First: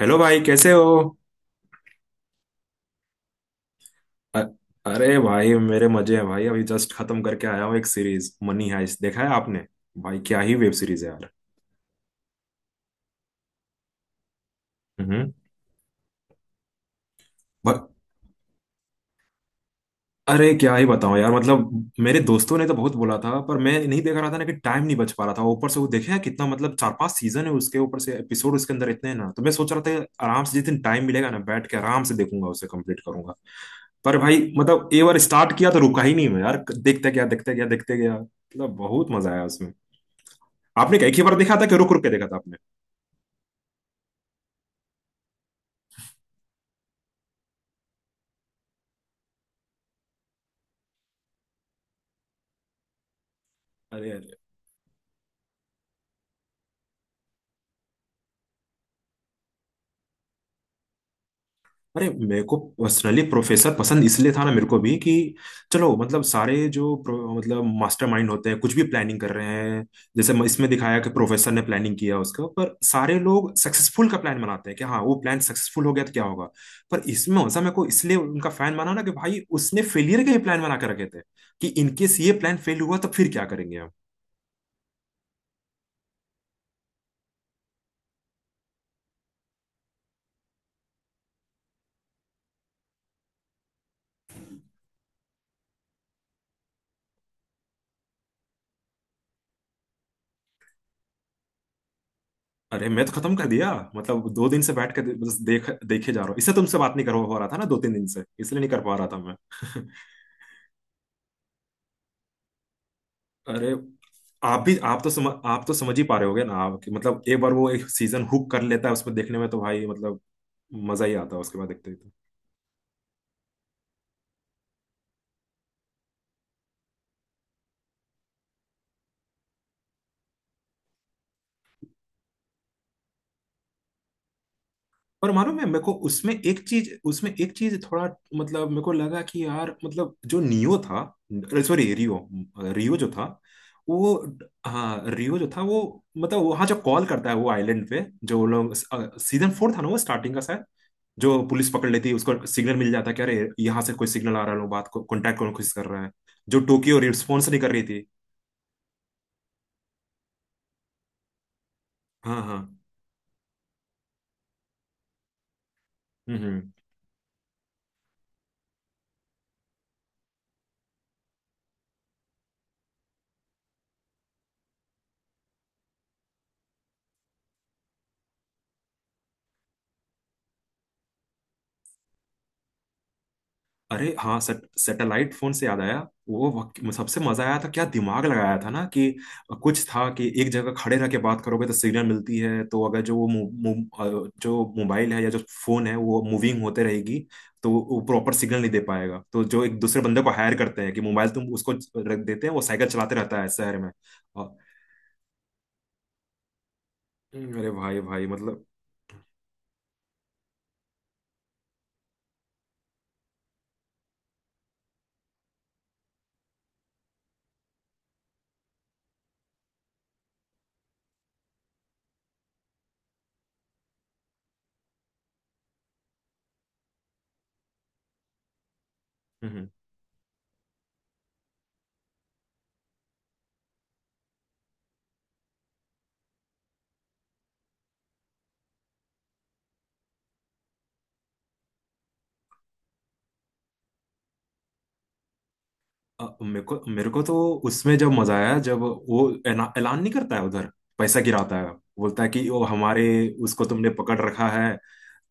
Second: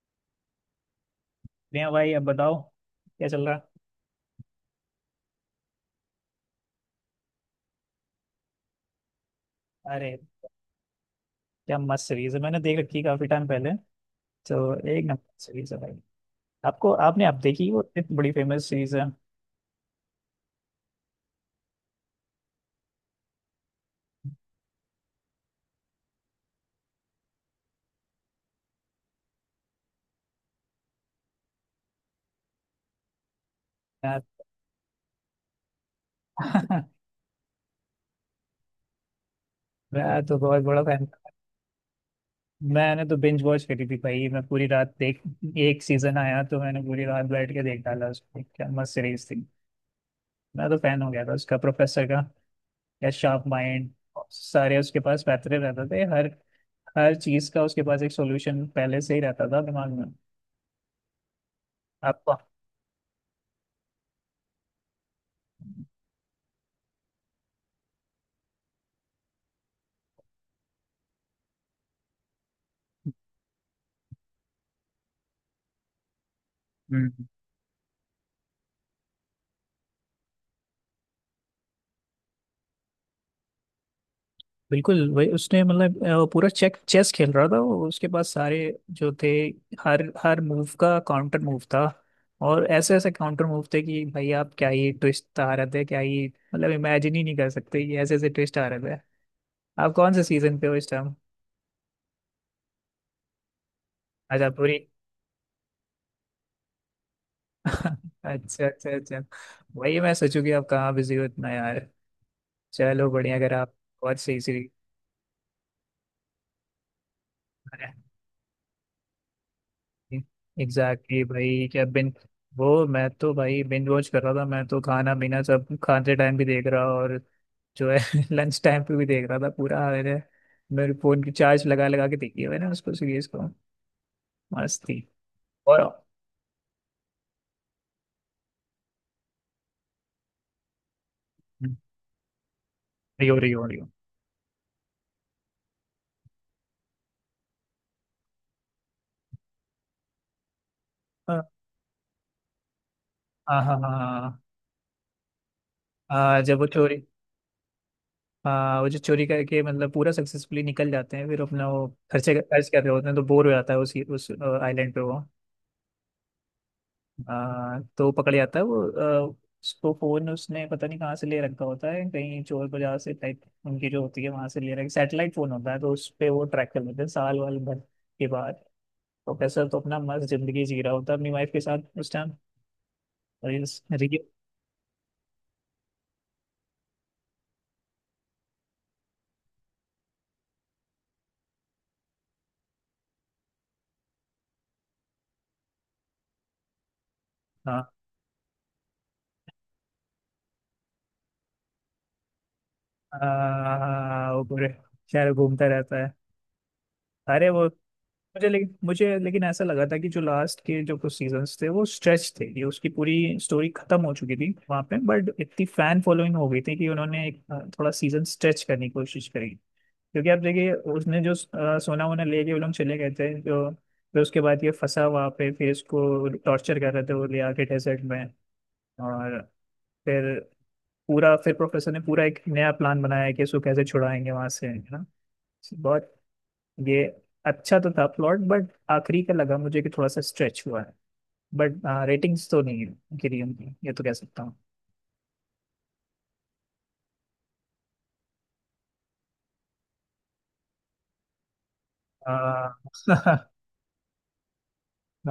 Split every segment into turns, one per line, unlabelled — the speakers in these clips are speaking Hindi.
हेलो भाई, कैसे हो?
प्रिया भाई अब बताओ क्या चल रहा है?
अ- अरे भाई, मेरे मजे हैं भाई। अभी जस्ट खत्म करके आया हूँ एक सीरीज, मनी हाइस्ट। देखा है आपने?
अरे
भाई, क्या ही वेब सीरीज है यार।
क्या मस्त सीरीज है। मैंने देख रखी है काफी टाइम पहले। तो एक नंबर
हम्म।
सीरीज है भाई। आपको आपने आप देखी वो
ब-
इतनी बड़ी फेमस सीरीज है
अरे क्या ही बताऊं यार। मतलब मेरे दोस्तों ने तो बहुत बोला था, पर मैं नहीं देख रहा था ना कि टाइम नहीं बच पा रहा था। ऊपर से वो देखा है कितना मतलब, चार पांच सीजन है उसके, ऊपर से एपिसोड उसके अंदर इतने हैं ना। तो मैं सोच रहा था कि आराम से जिस दिन टाइम मिलेगा ना, बैठ के आराम से देखूंगा, उसे कंप्लीट करूंगा। पर
यार।
भाई मतलब, एक बार स्टार्ट किया तो रुका ही नहीं मैं यार। देखते गया, देखते गया, देखते गया, मतलब बहुत मजा आया उसमें।
मैं तो बहुत बड़ा
आपने
फैन।
क्या एक ही बार देखा था कि रुक रुक के देखा था आपने?
मैंने तो बिंज वॉच करी थी भाई, मैं पूरी रात देख। एक सीजन आया तो मैंने पूरी रात बैठ के देख डाला उसको। क्या मस्त सीरीज थी। मैं तो फैन हो गया था उसका, प्रोफेसर का। क्या शार्प माइंड।
अरे अरे।
सारे उसके पास पैतरे रहते थे। हर हर चीज का उसके पास एक सॉल्यूशन पहले से ही रहता था दिमाग में।
अरे
आपको।
मेरे को पर्सनली प्रोफेसर पसंद इसलिए था ना, मेरे को भी कि चलो, मतलब सारे जो मतलब मास्टरमाइंड होते हैं, कुछ भी प्लानिंग कर रहे हैं। जैसे इसमें दिखाया कि प्रोफेसर ने प्लानिंग किया उसका। पर सारे लोग सक्सेसफुल का प्लान बनाते हैं कि हाँ वो प्लान सक्सेसफुल हो गया तो क्या होगा। पर
हम्म।
इसमें वैसा, मेरे को इसलिए उनका फैन बना ना कि भाई उसने फेलियर के ही प्लान बना के रखे थे। कि इनकेस ये प्लान फेल हुआ तो फिर क्या करेंगे हम।
बिल्कुल वही उसने मतलब पूरा चेक चेस खेल रहा था वो। उसके पास सारे जो थे। हर हर मूव का काउंटर मूव था। और ऐसे ऐसे काउंटर मूव थे कि भाई आप क्या ही ट्विस्ट आ रहे थे क्या ही। मतलब इमेजिन ही नहीं कर सकते, ये ऐसे ऐसे ट्विस्ट आ रहे थे। आप कौन से सीजन पे हो इस टाइम?
अरे मैं तो खत्म कर दिया। मतलब दो
अच्छा,
दिन से
पूरी।
बैठ के बस देख देखे जा रहा हूँ। इससे तुमसे बात नहीं कर पा रहा था ना 2 3 दिन से, इसलिए
अच्छा,
नहीं कर
अच्छा,
पा रहा
अच्छा।
था मैं।
वही मैं सोचू कि आप कहाँ बिजी हो इतना यार। चलो बढ़िया, अगर आप।
अरे।
बहुत सही
आप
सीरीज।
भी, आप तो आप तो समझ ही पा रहे होगे ना आप कि मतलब एक बार वो एक सीजन हुक कर लेता है उसमें देखने में तो भाई मतलब, मजा ही
एग्जैक्टली
आता है उसके
भाई,
बाद
क्या
देखते ही तो।
बिन। वो मैं तो भाई बिंज वॉच कर रहा था, मैं तो खाना पीना सब खाते टाइम भी देख रहा, और। जो है। लंच टाइम पे भी देख रहा था पूरा मैंने। मेरे फोन की चार्ज लगा लगा के देखी है मैंने उसको सीरीज को। मस्त थी।
और मालूम है मेरे
और।
को उसमें एक चीज थोड़ा, मतलब मेरे को लगा कि यार मतलब जो नियो था, सॉरी रियो। रियो जो था
रियो, रियो, रियो।
वो, हाँ रियो जो था वो, मतलब वहां जो कॉल करता है वो आइलैंड पे, जो लोग सीजन 4 था ना वो स्टार्टिंग का शायद। जो
हाँ,
पुलिस पकड़ लेती है, उसको सिग्नल मिल जाता है कि अरे
हाँ, हाँ,
यहाँ से कोई सिग्नल
हाँ,
आ रहा है, लोग बात को कांटेक्ट करने की कोशिश कर रहा है।
हाँ, जब
जो
वो
टोक्यो
चोरी।
रिस्पॉन्स नहीं कर रही थी।
हाँ वो जो चोरी करके मतलब पूरा सक्सेसफुली निकल जाते हैं, फिर अपना वो खर्चे
हाँ
खर्च
हाँ।
कर रहे होते हैं तो बोर हो जाता है उसी उस आइलैंड पे वो।
हम्म हम्म।
तो पकड़ जाता है वो। आ, उसको फोन उसने पता नहीं कहाँ से ले रखा होता है, कहीं चोर बाजार से टाइप उनकी जो होती है वहां से ले रखा सैटेलाइट फोन होता है, तो उस पे वो ट्रैक कर लेते हैं साल वाल भर के बाद। प्रोफेसर तो अपना मस्त जिंदगी जी रहा होता है अपनी वाइफ के साथ उस टाइम। रील।
अरे
रील।
हाँ, सैटेलाइट फोन से याद आया। वो, सबसे मजा आया था, क्या दिमाग लगाया था ना कि कुछ था कि एक जगह खड़े रह के बात करोगे तो सिग्नल मिलती है। तो अगर जो वो मो, मो, अ, जो मोबाइल है या जो फोन है वो मूविंग होते रहेगी, तो
हाँ।
वो प्रॉपर सिग्नल नहीं दे पाएगा। तो जो एक दूसरे बंदे को हायर करते हैं कि मोबाइल तुम उसको रख देते हैं, वो साइकिल चलाते रहता है शहर में।
वो
अ,
पूरे शहर घूमता रहता है। अरे वो।
अरे भाई भाई, मतलब।
मुझे लेकिन ऐसा लगा था कि जो लास्ट के जो कुछ सीजन्स थे वो स्ट्रेच थे, ये उसकी पूरी स्टोरी खत्म हो चुकी थी वहां पे, बट इतनी फैन फॉलोइंग हो गई थी कि उन्होंने एक थोड़ा सीजन स्ट्रेच करने की कोशिश करी। क्योंकि आप देखिए उसने जो सोना वोना ले के वो लोग चले गए थे जो। फिर उसके बाद ये फंसा वहां पे, फिर इसको टॉर्चर कर रहे थे वो ले आके डेजर्ट में। और।
हम्म, हम्म।
फिर पूरा फिर प्रोफेसर ने पूरा एक नया प्लान बनाया कि इसको कैसे छुड़ाएंगे वहां से, है ना। बहुत। ये। अच्छा तो था प्लॉट, बट आखिरी का लगा मुझे कि थोड़ा सा स्ट्रेच हुआ है। बट। रेटिंग्स तो नहीं है गिरी उनकी, ये तो कह सकता हूँ।
मेरे को तो उसमें जब मजा आया, जब वो ऐलान नहीं करता है उधर, पैसा गिराता है, बोलता है कि वो
आ,
हमारे, उसको तुमने पकड़ रखा है,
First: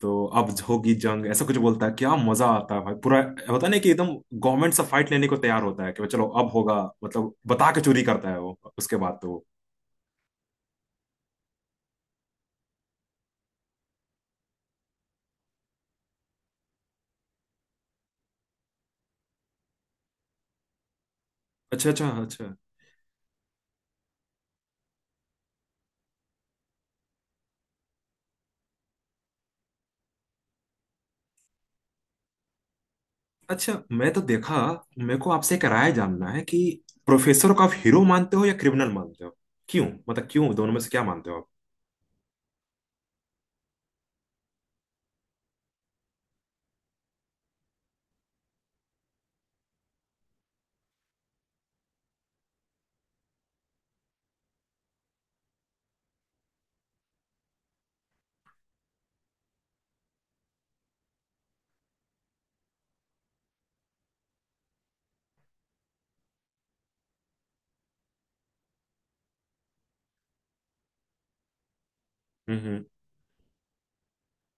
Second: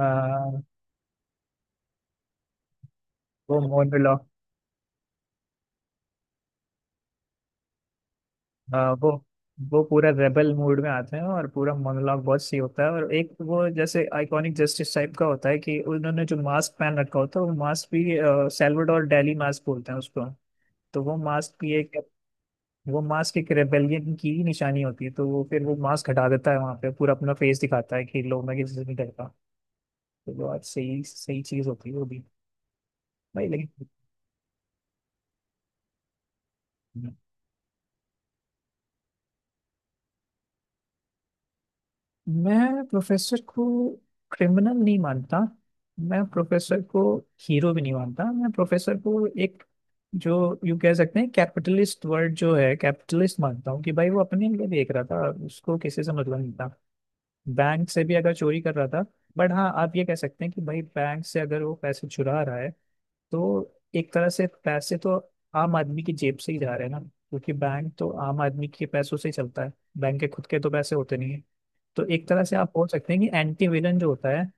तो अब होगी जंग, ऐसा कुछ बोलता है। क्या मजा आता है भाई पूरा।
वो
होता नहीं कि एकदम
मोनोलॉग।
गवर्नमेंट से फाइट लेने को तैयार होता है कि चलो अब होगा। मतलब बता के चोरी करता है वो
आ,
उसके
वो
बाद तो।
वो पूरा रेबल मूड में आते हैं और पूरा मोनोलॉग बहुत सही होता है, और एक वो जैसे आइकॉनिक जस्टिस टाइप का होता है कि उन्होंने जो मास्क पहन रखा होता है वो मास्क भी सैल्वाडोर डेली मास्क बोलते हैं उसको। तो वो मास्क भी
अच्छा
एक।
अच्छा अच्छा।
वो मास्क एक रेबेलियन की ही निशानी होती है, तो वो फिर वो मास्क हटा देता है वहां पे, पूरा अपना फेस दिखाता है कि लो मैं किसी से नहीं डरता। तो वो आज सही सही चीज होती है वो भी। भाई
अच्छा
लेकिन।
मैं तो देखा, मेरे को आपसे एक राय जानना है कि प्रोफेसर को आप हीरो मानते हो या क्रिमिनल मानते हो? क्यों, मतलब क्यों, दोनों में से क्या मानते हो आप?
मैं प्रोफेसर को क्रिमिनल नहीं मानता। मैं प्रोफेसर को हीरो भी नहीं मानता, मैं प्रोफेसर को एक जो यू कह सकते हैं कैपिटलिस्ट वर्ड जो है कैपिटलिस्ट मानता हूँ कि भाई वो अपने लिए देख रहा था, उसको किसी से मतलब नहीं था। बैंक से भी अगर चोरी कर रहा था। बट हाँ आप ये कह सकते हैं कि भाई बैंक से अगर वो पैसे चुरा रहा है तो एक तरह से पैसे तो आम आदमी की जेब से ही जा रहे हैं ना, क्योंकि बैंक तो आम आदमी के पैसों से ही चलता है। बैंक के खुद के तो पैसे होते नहीं है। तो एक तरह से
हम्म,
आप
हम्म।
बोल सकते हैं कि एंटी विलन जो होता है,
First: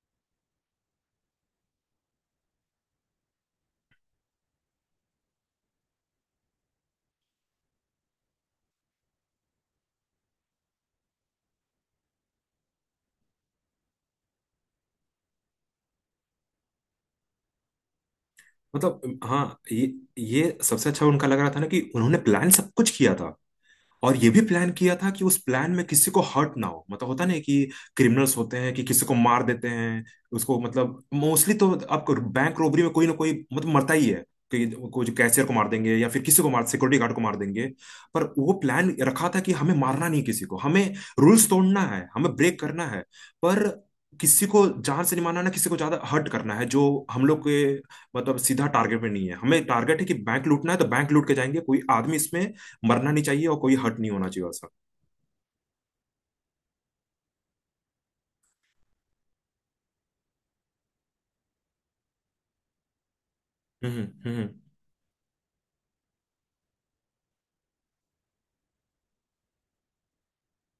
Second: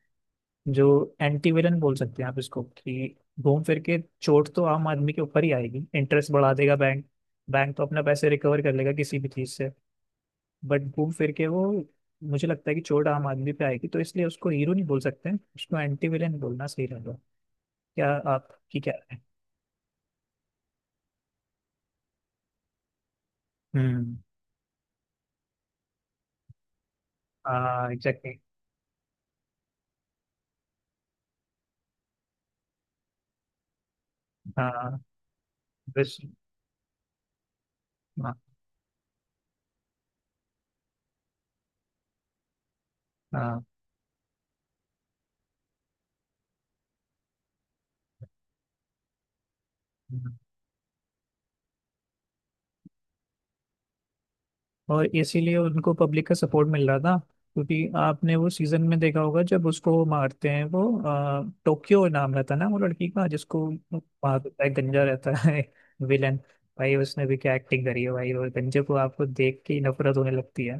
जो एंटी विलन बोल सकते हैं आप इसको, कि घूम फिर के चोट तो आम आदमी के ऊपर ही आएगी, इंटरेस्ट बढ़ा देगा बैंक। बैंक तो अपना पैसे रिकवर कर लेगा किसी भी चीज से। बट घूम फिर के वो, मुझे लगता है कि चोट आम आदमी पे आएगी, तो इसलिए उसको हीरो नहीं बोल सकते हैं, उसको एंटी विलेन बोलना सही रहेगा। क्या आपकी क्या राय
मतलब
है?
हाँ, ये ये सबसे अच्छा उनका लग रहा था ना कि उन्होंने प्लान सब कुछ किया था।
हम्म।
और ये भी प्लान किया था कि उस प्लान में किसी को हर्ट ना हो, मतलब होता नहीं कि
हाँ
क्रिमिनल्स
एग्जैक्टली।
होते हैं कि किसी को मार देते हैं। उसको मतलब मोस्टली तो आपको बैंक रोबरी में कोई ना कोई मतलब मरता ही है। कि
हाँ।
कुछ कैशियर को मार देंगे या
बस।
फिर किसी को मार, सिक्योरिटी गार्ड को मार देंगे। पर
हाँ,
वो प्लान रखा था कि हमें मारना नहीं किसी को, हमें रूल्स तोड़ना है, हमें ब्रेक करना है। पर किसी को जान से नहीं मारना ना, किसी को ज्यादा हर्ट करना है, जो हम लोग के, मतलब सीधा टारगेट पे नहीं है, हमें टारगेट है कि
हाँ।
बैंक लूटना है, तो बैंक लूट के जाएंगे। कोई आदमी इसमें मरना नहीं चाहिए और कोई हर्ट नहीं होना चाहिए उसका।
और इसीलिए उनको पब्लिक का सपोर्ट मिल रहा था। क्योंकि आपने वो सीजन में देखा होगा जब उसको मारते हैं वो टोक्यो नाम रहता है ना वो लड़की का, जिसको
हम्म
मार
हम्म।
देता है गंजा रहता है। विलन। भाई उसने भी क्या एक्टिंग करी है भाई, और गंजे को आपको देख के ही नफरत होने लगती है।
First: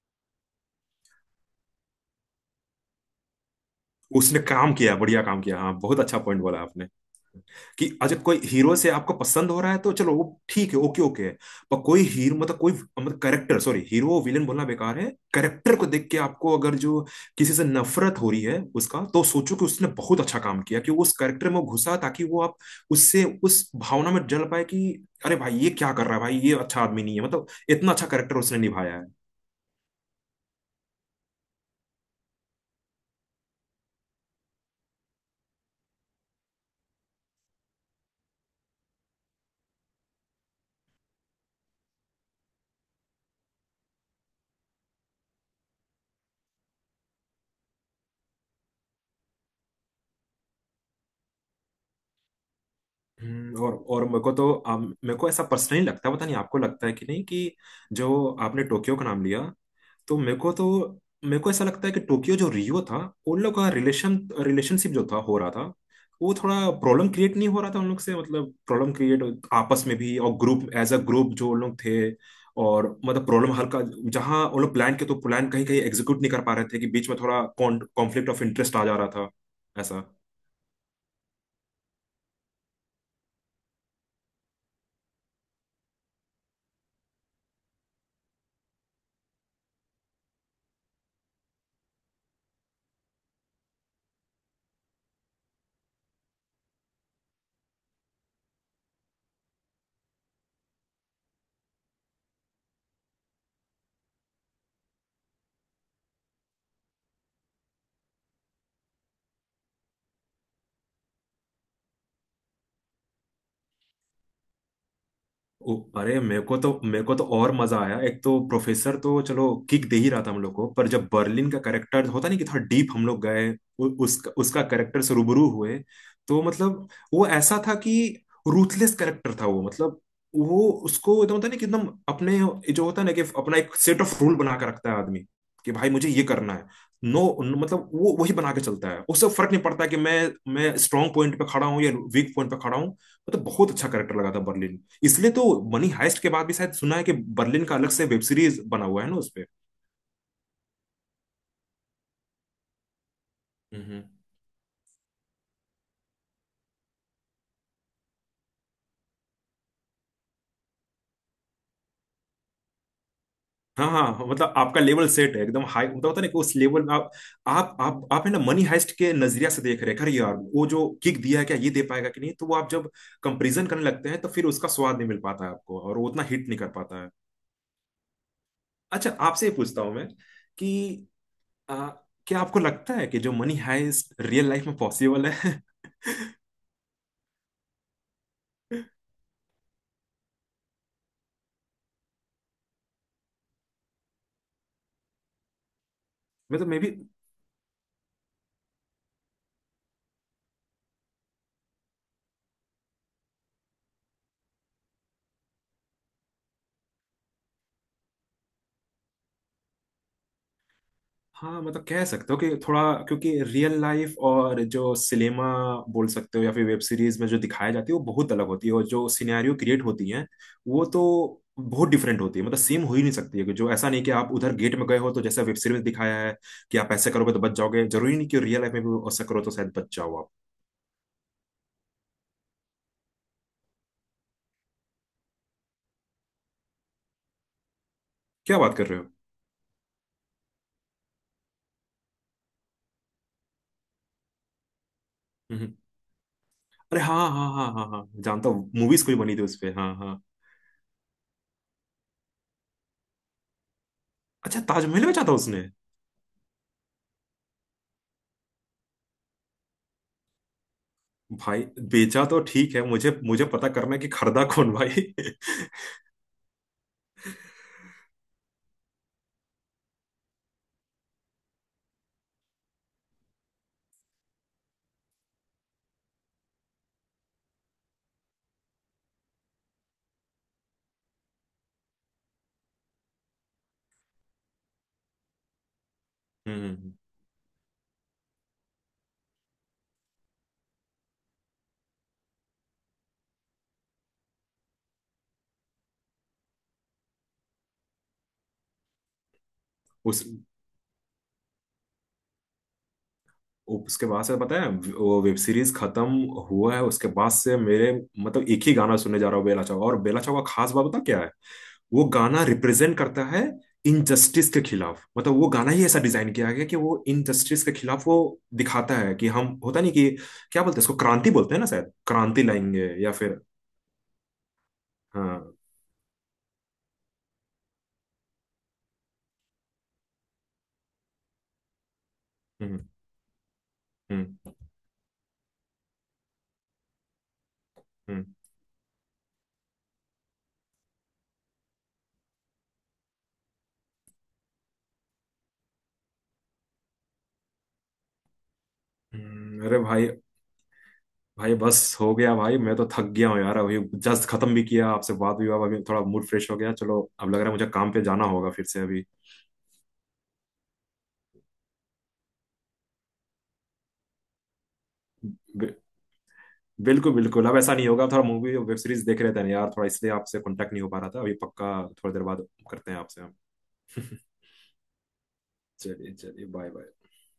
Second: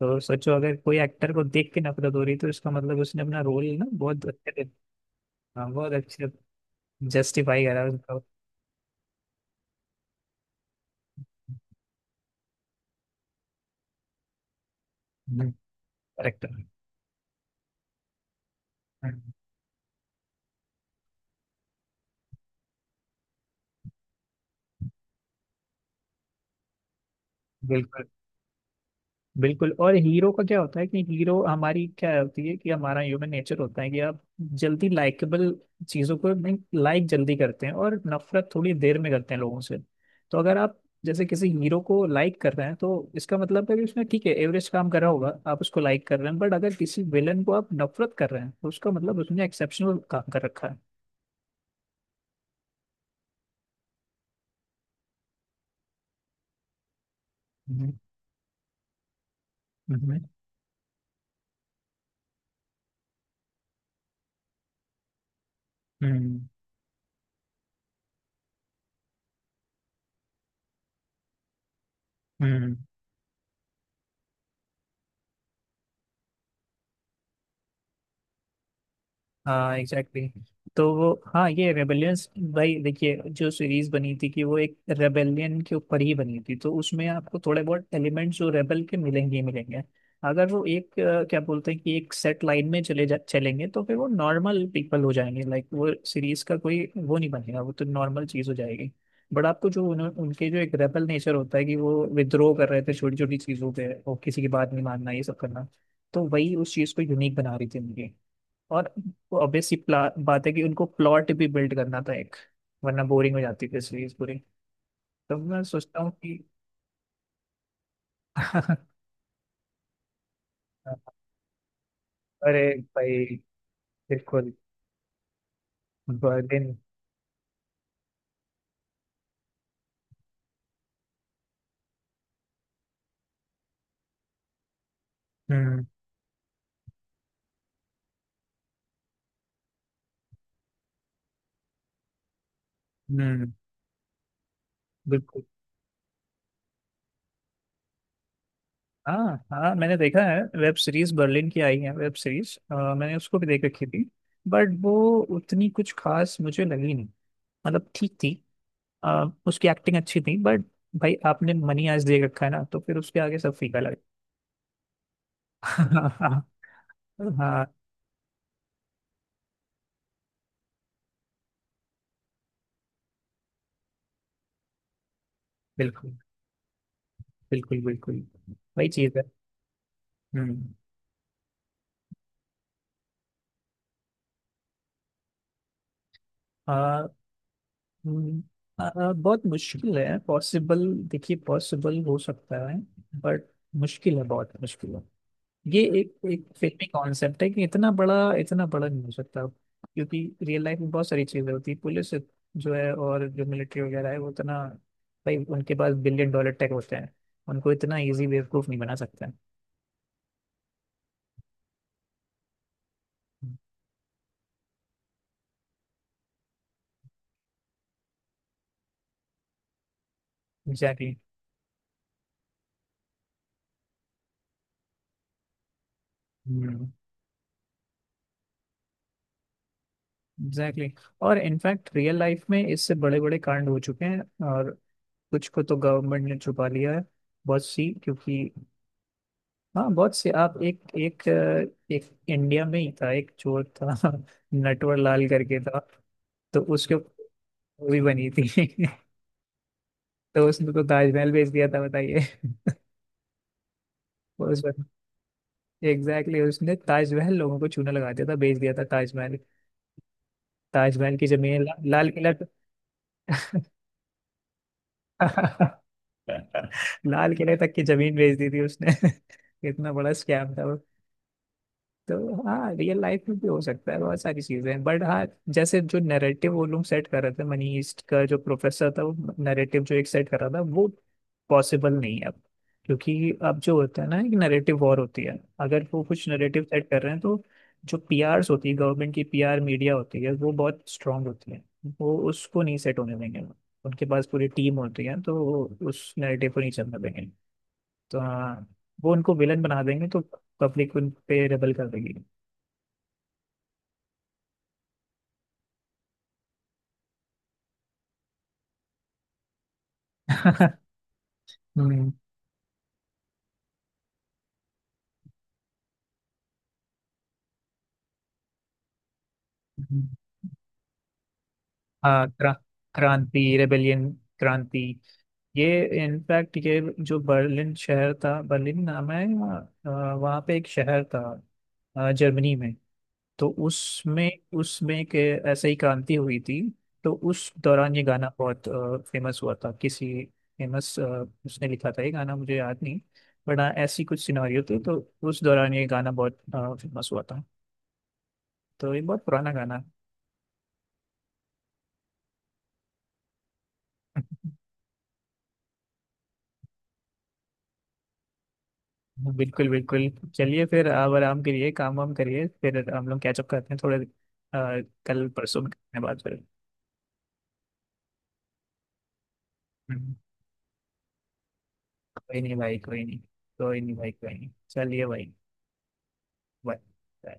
तो सोचो अगर कोई एक्टर को देख के नफरत हो रही है, तो इसका मतलब उसने अपना रोल ना बहुत
उसने
अच्छे से-
काम किया, बढ़िया काम किया
हाँ,
हाँ।
बहुत
बहुत अच्छा
अच्छे।
पॉइंट बोला आपने।
जस्टिफाई करा
कि
उसका
अगर कोई हीरो से आपको पसंद हो रहा है तो चलो वो ठीक है, ओके ओके है। पर कोई हीरो मतलब कोई मतलब करेक्टर, सॉरी हीरो विलेन बोलना बेकार है। करेक्टर को देख के
करेक्टर।
आपको अगर जो किसी से नफरत हो रही है उसका, तो सोचो कि उसने बहुत अच्छा काम किया कि वो उस करेक्टर में घुसा ताकि वो आप उससे उस भावना में जल पाए कि अरे भाई ये क्या कर रहा है भाई, ये अच्छा आदमी नहीं है। मतलब इतना
बिल्कुल,
अच्छा करेक्टर उसने निभाया है।
बिल्कुल। और हीरो का क्या होता है कि हीरो, हमारी क्या होती है कि हमारा ह्यूमन नेचर होता है कि आप जल्दी लाइकेबल चीजों को लाइक जल्दी करते हैं, और नफरत थोड़ी देर में करते हैं लोगों से। तो अगर आप जैसे किसी हीरो को लाइक कर रहे हैं तो इसका मतलब है कि उसने, ठीक है, एवरेज काम करा होगा, आप उसको लाइक कर रहे हैं, बट अगर किसी विलन को आप नफरत कर रहे हैं तो उसका मतलब उसने एक्सेप्शनल काम कर रखा है।
हम्म। और मेरे को ऐसा पर्सनली लगता है, पता नहीं आपको लगता है कि नहीं कि
हम्म,
जो आपने टोक्यो का नाम लिया, तो
हम्म,
मेरे को ऐसा लगता है कि टोक्यो, जो रियो था, उन लोग का रिलेशन, रिलेशनशिप जो था हो रहा था, वो
हम्म,
थोड़ा प्रॉब्लम क्रिएट नहीं हो रहा था उन लोग से, मतलब प्रॉब्लम क्रिएट आपस में भी और ग्रुप एज अ ग्रुप जो उन लोग थे।
हम्म।
और मतलब प्रॉब्लम हल्का, जहाँ उन लोग प्लान के, तो प्लान कहीं कहीं एग्जीक्यूट नहीं कर पा रहे थे कि बीच में थोड़ा कॉन्फ्लिक्ट ऑफ इंटरेस्ट आ जा रहा था।
हाँ
ऐसा।
Exactly exactly। तो वो हाँ, ये रेबेलियंस। भाई देखिए जो सीरीज बनी थी कि वो एक रेबेलियन के ऊपर ही बनी थी, तो उसमें आपको थोड़े बहुत एलिमेंट्स जो रेबल के मिलेंगे ही मिलेंगे। अगर वो एक क्या बोलते हैं कि एक सेट लाइन में चले जा चलेंगे तो फिर वो नॉर्मल पीपल हो जाएंगे, लाइक वो सीरीज का कोई वो नहीं बनेगा, वो तो नॉर्मल चीज हो जाएगी। बट आपको जो उनके जो एक रेबल नेचर होता है कि वो विद्रोह कर रहे थे छोटी छोटी चीजों पे और किसी की बात नहीं मानना ये सब करना, तो वही उस चीज को यूनिक बना रही थी उनकी। और। ऑब्वियस सी बात है कि उनको प्लॉट भी बिल्ड करना था एक, वरना बोरिंग हो जाती फिर सीरीज पूरी। तो मैं सोचता हूँ
अरे,
कि
मेरे को तो और मजा आया, एक तो प्रोफेसर तो चलो किक दे ही रहा था हम लोग को, पर जब बर्लिन का करेक्टर, होता नहीं कि
अरे
थोड़ा डीप हम लोग
भाई।
गए, उसका
बिल्कुल।
उसका करेक्टर से रूबरू हुए, तो
बर्लिन।
मतलब वो ऐसा था कि रूथलेस करेक्टर था वो, मतलब वो उसको एकदम, होता है ना कि एकदम अपने, जो होता है ना कि अपना एक सेट ऑफ रूल बना के रखता है आदमी। कि
हम्म,
भाई मुझे ये करना है, नो, मतलब वो वही बना के चलता है, उससे फर्क नहीं पड़ता कि मैं स्ट्रांग पॉइंट पे खड़ा हूँ या वीक पॉइंट पे खड़ा हूँ। मतलब
हम्म।
बहुत अच्छा करेक्टर लगा था बर्लिन। इसलिए
बिल्कुल।
तो मनी हाइस्ट के बाद भी शायद सुना है कि बर्लिन का अलग से वेब सीरीज बना हुआ है ना
हाँ,
उसपे।
हाँ, मैंने देखा है वेब सीरीज, बर्लिन की आई है वेब सीरीज, मैंने उसको भी देख रखी थी।
हम्म।
बट वो उतनी कुछ खास मुझे लगी नहीं। मतलब ठीक थी। उसकी एक्टिंग अच्छी थी बट। भाई आपने मनी आज दे रखा है ना, तो फिर उसके आगे सब फीका
हाँ
लगे।
हाँ हाँ, मतलब आपका लेवल सेट है एकदम हाई, मतलब होता है ना कि उस लेवल में आप
हाँ।
आप आप आप है ना मनी हाइस्ट के नजरिया से देख रहे हैं, अरे यार वो जो किक दिया है क्या ये दे पाएगा कि नहीं, तो वो आप जब कंपेरिजन करने लगते हैं तो फिर उसका स्वाद नहीं मिल पाता है आपको और वो
बिल्कुल,
उतना हिट नहीं कर पाता है।
बिल्कुल, बिल्कुल। वही
अच्छा
चीज है।
आपसे ये पूछता हूँ मैं कि
हम्म।
आ, क्या आपको लगता है कि जो मनी हाइस्ट रियल लाइफ में पॉसिबल है?
आ, हम्म, आ, बहुत मुश्किल है पॉसिबल, देखिए पॉसिबल हो सकता है। बट मुश्किल है, बहुत मुश्किल है। ये एक एक
मतलब मे
फिल्मी
बी।
कॉन्सेप्ट है कि इतना बड़ा, इतना बड़ा नहीं हो सकता, क्योंकि रियल लाइफ में बहुत सारी चीजें होती है, पुलिस जो है और जो मिलिट्री वगैरह है, वो इतना। भाई उनके पास बिलियन डॉलर टेक होते हैं। उनको इतना इजी बेवकूफ नहीं बना सकते।
हाँ मतलब कह सकते हो कि थोड़ा, क्योंकि रियल लाइफ और जो सिनेमा बोल सकते हो या फिर वेब सीरीज में जो दिखाई जाती है, वो बहुत अलग होती है। और जो सिनेरियो क्रिएट होती हैं वो तो
एग्जैक्टली,
बहुत डिफरेंट होती है, मतलब सेम हो ही नहीं सकती है कि जो ऐसा नहीं कि आप उधर गेट में गए हो तो जैसा वेब सीरीज में दिखाया है कि आप ऐसे करोगे तो बच जाओगे, जरूरी नहीं कि रियल लाइफ में भी ऐसा करो तो शायद बच जाओ आप।
Exactly exactly। और इनफैक्ट रियल लाइफ में इससे बड़े बड़े कांड हो चुके हैं। और कुछ को तो गवर्नमेंट ने छुपा लिया है। बहुत सी, क्योंकि।
क्या बात कर रहे हो!
हाँ बहुत सी, आप, एक एक एक इंडिया में ही था एक चोर था। नटवर लाल करके
हम्म।
था। तो उसके
अरे हाँ
ऊपर
हाँ हाँ हाँ
मूवी
हाँ,
बनी
जानता
थी।
हूँ। मूवीज कोई बनी थी उस पे, हाँ हाँ।
तो उसने तो ताजमहल बेच दिया था बताइए।
अच्छा,
उस।
ताजमहल बेचा था उसने?
एग्जैक्टली exactly, उसने ताजमहल लोगों को चूना लगा दिया था, बेच दिया था ताजमहल। ताजमहल की जमीन
भाई,
लाल
बेचा तो ठीक है, मुझे मुझे पता करना है कि खरीदा कौन भाई!
किला। लाल किले तक की जमीन बेच दी थी उसने। इतना बड़ा स्कैम था वो। तो हाँ रियल लाइफ में भी हो सकता है, बहुत सारी चीजें हैं, बट हाँ। जैसे जो नैरेटिव वो लोग सेट कर रहे थे मनी ईस्ट का, जो प्रोफेसर था वो नैरेटिव जो एक सेट कर रहा था वो पॉसिबल नहीं है अब। क्योंकि अब जो होता है ना, एक नैरेटिव वॉर होती है, अगर वो कुछ
हम्म
नैरेटिव
हम्म,
सेट
हम्म।
कर रहे हैं तो जो पीआरस होती है गवर्नमेंट की, पीआर मीडिया होती है, वो बहुत स्ट्रांग होती है। वो उसको नहीं सेट होने देंगे। उनके पास पूरी टीम होती है, तो वो उस नैरेटिव को नहीं चलने देंगे। तो हाँ, वो उनको विलन बना देंगे, तो
उस,
पब्लिक उन पे रेबल कर देगी।
उसके बाद से पता है, वो वेब सीरीज खत्म हुआ है, उसके बाद से मेरे, मतलब एक ही गाना सुनने जा रहा हूँ, बेला चाव। और बेला चाव का खास बात पता क्या है? वो
हम्म,
गाना रिप्रेजेंट करता है इनजस्टिस के खिलाफ। मतलब वो गाना ही ऐसा डिजाइन किया गया कि वो इनजस्टिस के खिलाफ वो दिखाता है कि हम, होता नहीं
हम्म।
कि क्या बोलते हैं इसको, क्रांति बोलते हैं ना शायद,
हाँ
क्रांति लाएंगे या
क्रांति,
फिर,
रेबेलियन, क्रांति।
हाँ।
ये इनफैक्ट ये जो बर्लिन शहर था, बर्लिन नाम है या, वहाँ पे एक शहर था जर्मनी में।
हम्म
तो उसमें
हम्म
उसमें के ऐसे ही क्रांति हुई थी। तो उस दौरान ये
हम्म
गाना बहुत फेमस हुआ था किसी, फेमस, उसने लिखा था ये गाना मुझे याद नहीं। बट हाँ ऐसी कुछ सिनेरियो थी, तो उस दौरान ये गाना बहुत फेमस हुआ था। तो ये बहुत पुराना
हम्म। अरे
गाना।
भाई, भाई बस हो गया भाई, मैं तो थक गया हूँ यार अभी। जस्ट खत्म
है।
भी किया, आपसे बात हुई, अब अभी थोड़ा मूड फ्रेश हो गया, चलो अब लग रहा है मुझे काम पे जाना होगा फिर से अभी।
बिल्कुल, बिल्कुल। चलिए फिर आप आराम करिए, काम वाम करिए, फिर हम लोग कैचअप करते हैं थोड़े कल परसों में
बि-
करते हैं बात फिर।
बिल्कुल बिल्कुल, अब ऐसा नहीं होगा। थोड़ा मूवी और वेब सीरीज देख रहे थे ना यार थोड़ा, इसलिए
हम्म,
आपसे कांटेक्ट नहीं हो पा रहा था। अभी पक्का थोड़ी देर
कोई
बाद
नहीं भाई,
करते हैं
कोई नहीं।
आपसे हम।
कोई नहीं भाई, कोई नहीं, चलिए भाई।
चलिए चलिए, बाय बाय।
बाय।